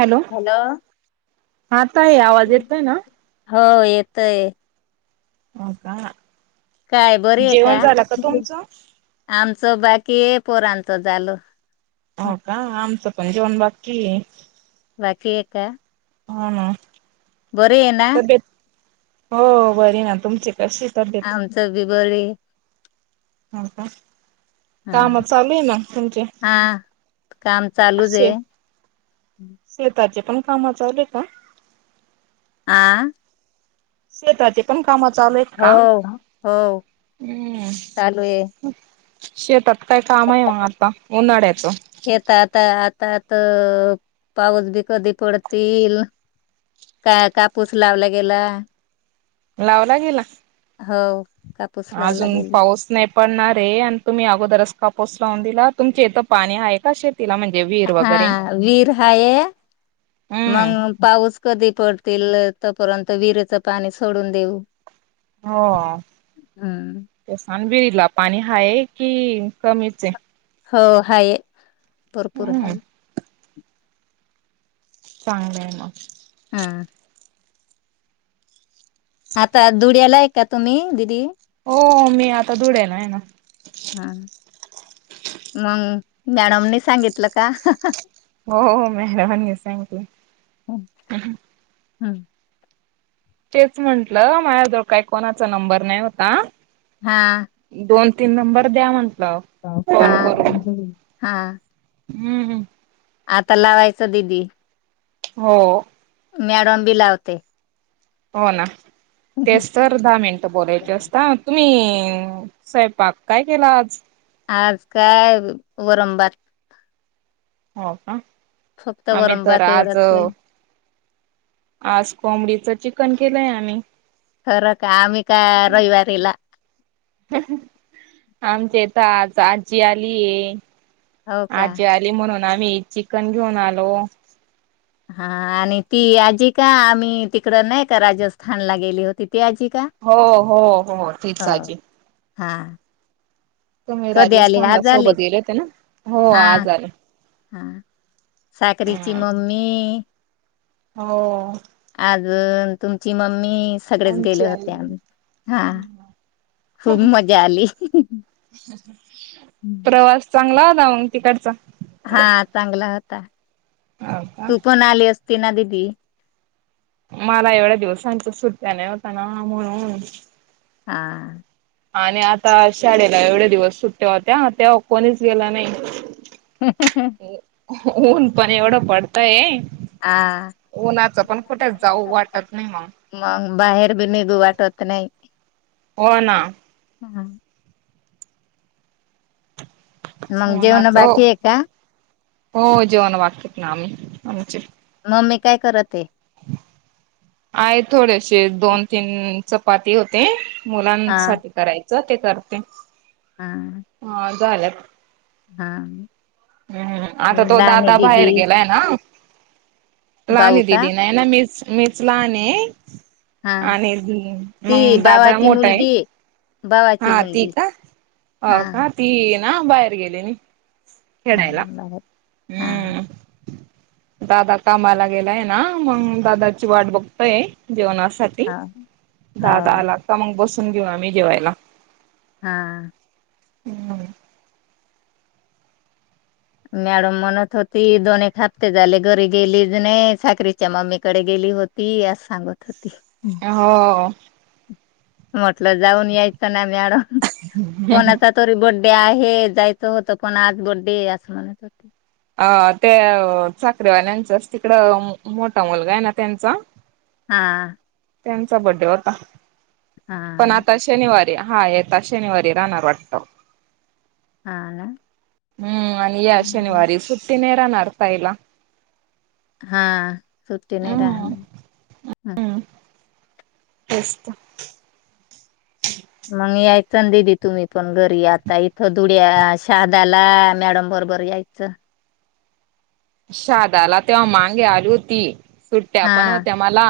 Hello हाताय आवाज येत आहे ना हो येतय हो का काय बरी आहे का जेवण झालं तुमचं? आम बाकी ए पोरांत झालं हो का आमचं पण जेवण बाकी वाच का हो ना बर ये ना तब्येत हो बरी ना तुमची कशी तब्येत? आमचं बी बर हो का हा काम चालू आहे म तुमचे हा काम चालूच असे आहे. शेताचे पण काम चालेय का आह शेताचे पंख कामा चालू आहेत हो काम् हो चालू आहे. शेतात काय काम आहे मग आता उन्हाळ्याचं तात पाऊस बी कधी पडतील का कापूस लावला गेला लावला गेला हो कापूस लावला अजून गेला पाऊस नाही पणणार रे आणि तुम्ही अगोदरच कापूस लावून दिला तुमचे इथं पाणी आहे का शेत हा वीर हाय हम्म. मग पाऊस कधी पडतील तपर्यंत विरेचं पाणी सोडून देऊ. हो हम्म ते सान बी त पाणी हा आहे कि कमीच आहे? हो हाय भरपूर हम्म हाय. चांगलंय मग. हा आता धुड्याला एक का तुम्ही दिदी? हो मी आता धुड्याला आहे ना. हा ज्ञानमनी सांगितलं का? हो मेहरबनी सकली. हम् तेच म्हंटलं माझ्याजवळ काही कोणाचा नंबर नाही होता. हा दोन तीन नंबर द्या म्हंटलं हा फोन करून हा हम्म हम् आता लावायच दीदी. हो मॅडम बी लावते. हो ना तेच तर दहा मिनट बोलायचे असता तुम्ही साैपाक काय केला आज? आज काय वरन भ हो का फक्त आम्ही तर वरमभात आज. एवढंच केल. आज कोंबडीच चिकन केलंय आम्ही. खरं का आम्ही का रविवारीला, आमच्या इत आज आजी आलीये. हो का आजी आली म्हणून आमी चिकन घेऊन आलो. ह आणि ती आजी काय आमी तिकडं नाइ का राजस्थानला गेली होती. ती आजी का हो हो हो तिच आजी हा तुमी कधी आली राजस्थानला आज आली सोबत गेले होते ना हो हा आज आले. हा साखरीची मम्मी, हो अजून तुमची मम्मी सगळेच आमची गेले आई होते आम्ही हा खूप हम् मजा आली प्रवास चांगला ऊग तिकडचा हा चांगला होता हाव का? तू पण आली असत तीना दीदी. मला एवड्या दिवसांच सुट्या नइ होत ना म्हणून. हा आणि आता शाळेला एवड्या दिवस सुट्या होत्या तेवा कोणीच गेल नइ ह हु ऊन पण एवड पडतय, आ जाऊ वाटत नाही मग. मग बाहेर बी निगु वाटत. त नइ. हो ना हम् मंग जेवणं उन्हाचं बाकीए का? हो जेवणं बाकीएत ना आमी आमचे मम्मी काय करतए. आये थोडेशे दोन तीन चपाती होते हा मुलांसाठी कराय. साठी ते करते. हा हा झालं. हा. हम्म आता तो लहान आहे दादा दिदी भाहेर गेलाय ना? भाऊ लानए का दीदी नइए ना मीच मीच लानए. हा आणि मंग दादा मोठाए. बावाची मुलगी हा का ती. ना बाहेर गेलेनी हा खेडायला बर हा हम्म. दादा कामाला गेलाय ना मंग दादाची वाट बघतय जेवणा साठी हो हो दादा का मंग बसून घेऊ आमी जेवायला. हा. हम्म. मॅडम म्हणत होती दोन एक हप्ते झाले गरी गेली बी नइ साखरीच्या मम्मीकडे गेली. ली होती अस सांगत होती. हो. म्हटलं जाऊन यायचं ना मॅडम कोणाचा तरी बंड. डे आहे जायचं होतं पण आज बड्डेए असं म्हणत होती. आ तेअ चाकरीवाल्यांच आज तिकड म मोठा मुलगाए ना तेंचा हा. त्यांचा बड्डे होता हा पण आता शनिवारी हा येता शनिवारी राहणार वाटत. हा आ ना. हम्म आणि या हम्म. शनिवारी सु्टी नरा नडतायला. हा सुती नाही राहणार हम. असस्त. चण ददी तुम्ही पण घरी आता इथं धुड्या शहादाला मॅडम बरोबर यायचं. शदाला तेव्हा मगे आली होती. सुट्ट्या हा पण होत्या मला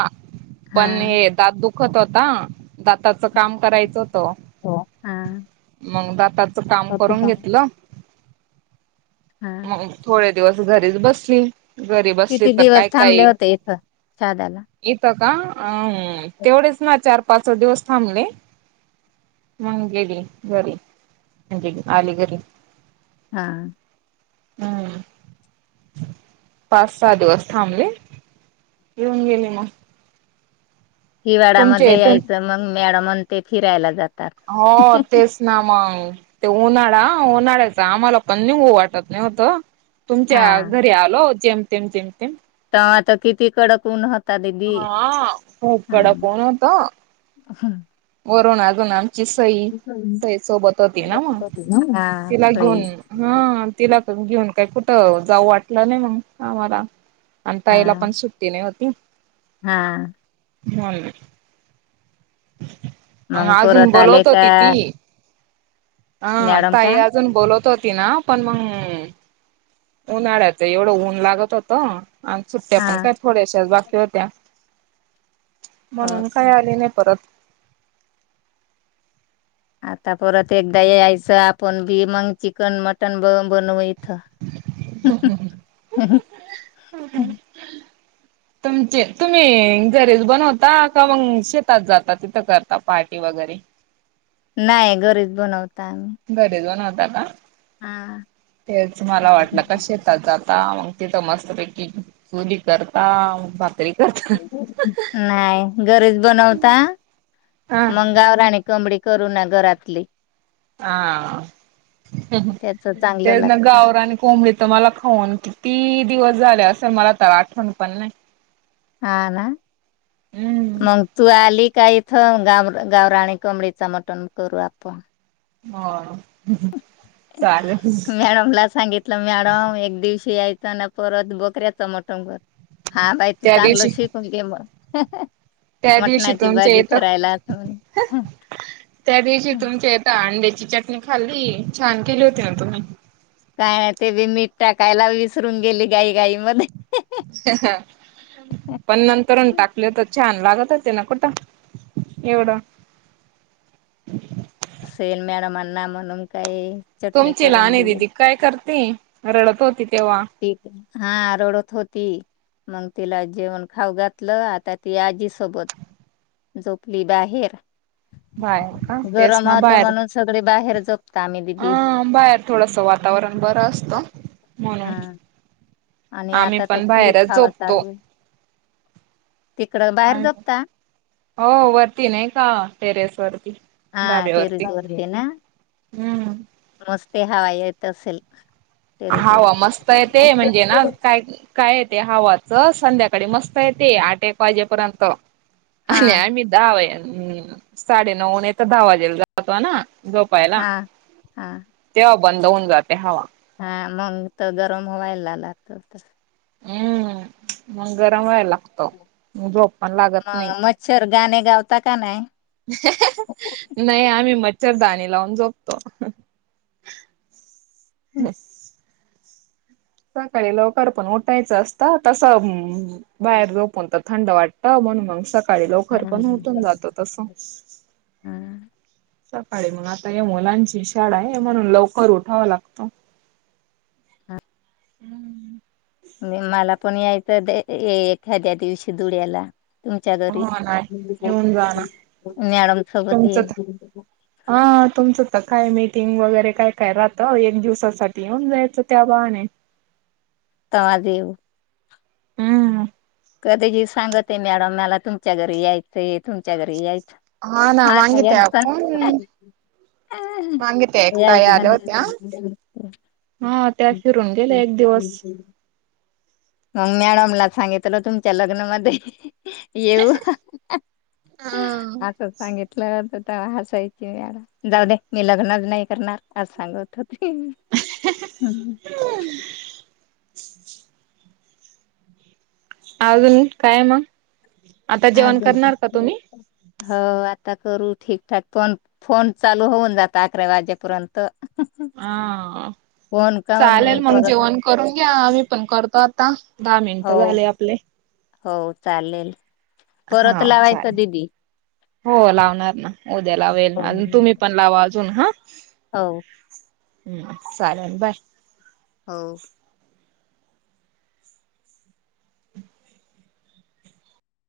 हा पण हे दात दुखत होता. दाताच काम करायचं होत. हा मग दाताचं काम करून हा घेतलं. मग थोडे दिवस घरीच बसली. गरीब असले किती तर काय दिवस काय थांबले होते इथं शहादाला इथ. का अ तेवढेच ना चार पाच दिवस थांबले. म्हजेली घरी म्हणजे आली घरी हा. हम्म. पाच सहा दिवस थांबले घऊन गेली मग तुमचे हिवाळा्यामध्ये इथून यायचं मग मॅडमण ते फिरायला जात. हो तेच ना मग ते उन्हाळाा उन्हाळ्याच आम्हाला पण नि वाटत नाही होत हा तुमच्या घरी आल. जमतेम जमतेम. तर आता किती कडक उनात हा खूप कडा कोणता? असा. रव ना आग ना. सई सई सोबत होती ना म हा तिला घेऊन होई हा तिला घेऊन काय कुठं जाऊ वाटलं नाही मग आम्हाला आणि हा ताईला पण सुट्टी नाही होती. हा. [unintelligible] मग अजून पररत आले बोलवत का होती ती हा मॅडम ताई का अजून बोलवत होत ना पण मग उन्हाळ्याच एवढं ऊन लागत होत आणि सुट्ट्या हा पण काय थोड्याशा बाकी होत्या. हो म्हणून का काय आले नाही परत आता परत एकदा यायचं आपण भी मंग चिकन मटन ब बनव हम्म. तुमचे तुम्ही घरेच बनवता का मग शेतात जाता तिथं करता पार्टी वगैरे. नाही घरीच बनवता आम्ही. घरेज बन होता का तेच मला वाटलं का शेतातचा जाता म तिथ मस्त पैकी चुली करता करता नाही घरीच बनवता हा. मंगावर रा आणि कमडी. करू ना घरातली. हा हम्म हम्म. त्याच चांगलं ते ना लागत गावराने कोंबली तर मला खाऊन की ती दिवस झाले असं मला तर आठवण पण नाही. हा ना हम्म मग तू आली काय इ थ गाव गावरा आणि कमडीच मटण करू आपण. हा. मॅडम ला सांगितलं मॅडम एक दिवशी या शताना परत बकऱ्या चमटंगर हा बाई तू त्या चांगलं दिवशी शिकून घे म. त्या दिवशी मटणाची तुमच्या भाजी येतं करायला आ त्या दिवशी तुमच्या हित अंड्याची चटणी खाल्ली छान केली होती ना तुम्ही. काय नाही ते बी मीठ टाकायला विसरून गेली गाई गाई मध्ये पण नंतरून टाकलेतच. छान लागत होते ना कुठं एवढं सेल मॅडमाना म्हणून काही चटणी तुमची करून लहने दिली. दिदी काय करती रडत होती. तेव्हा हा रडत होती मग तिला जेवण खाऊ घातलं आता ती आजी सोबत झोपली बाहेर. बाहेर का तेच गरम ना होतं बाहेर म्हणून सगळे बाहेर झोपता आम्ही दिदी. अं बाहेर थोडस वा वातावरण बर असत म्हणून आणि आम्ही आता तर पण खूप बाहेरच हवा झोपतो चालू आहे. तिकडं बाहेर झोपता? हो वरती नाही का टेरेस वरती हा धाब्यावरती तेरेसवरती ना हम्म. मस्त ते हवा येत असेल. टेरेस वर. हवा मस्त येते म्हणजे ना काय काय येते हवाच च रोज संध्याकाळी मस्त येते आठ एक वाजेपर्यंत आणि हा आम्ही दहा वाज हम्म साडे नऊ नायत दहा वाजेला जातो ना झोपायला हा हा. तेव्हा बंद होऊन जाते हवा. हा मग तर गरम व्हायला लागते. हम्म मग गरम व्हायला लागत म झोप पण लागत नाही. मग मच्छर गाणे गावता का नाही. [inaudible] नाही आम्ही म र दणी लावून झोपतो. [inaudible] [unintelligible] सकाळी लवकर पण उठायचं असत तस बाहेर झोपून तर थंड वाटत. कोण मग सकाळी हा लवकर पण उठून जात तस हा. सकाळी मग आता या मुलांची शाळा आहे म्हणून लवकर उठावा लागत. [unintelligible] [unintelligible] मि मला पण यायचं त एखाद्या दिवशी धुड्याला तुमच्या घरी हो नाही येऊन जाना मॅडम सोबत ये तुमचं तर हा तुमच्या तच काय मीटिंग वगैरे काय -काय राहतं एक दिवसासाठी येऊन जायचं त्या बाहा ने [unintelligible] हम्म कधीही सांगतेय मॅडम मला तुमच्या घरी यायचंय तुमच्या घरी यायचं ना हा नाही मागितल्या आपण मागे त्या एक ताई आल्या होत्या. ह हा त्या फिरून गेल्या एक दिवस मग मॅडमला सांगितलो तुमच्या लग्नामध्ये येवू हा. आस सांगितलं तेव्हा हासायची मॅडम जाऊ दे मी लग्नच नाही करणार आस सांगत होत हम् [unintelligible] अजून काय म आजून पण हो आता तरी ठीकठाक फोन -फोन चालू होऊन जाता अकरा वाजेपर्यंत हा फोन चालेल काऊन मग करत जेवण करून घ्या आम्ही पण करतात ता दहा मिनिट हो झाले आपले हो चालेल, परत हा लावायचं चालेल. दिदी. हो लावणार ना, उद्या लावेल ना, हो अजून तुम्ही पण लावा. अजून हा. हो. हम्म चालंल बाय. हो.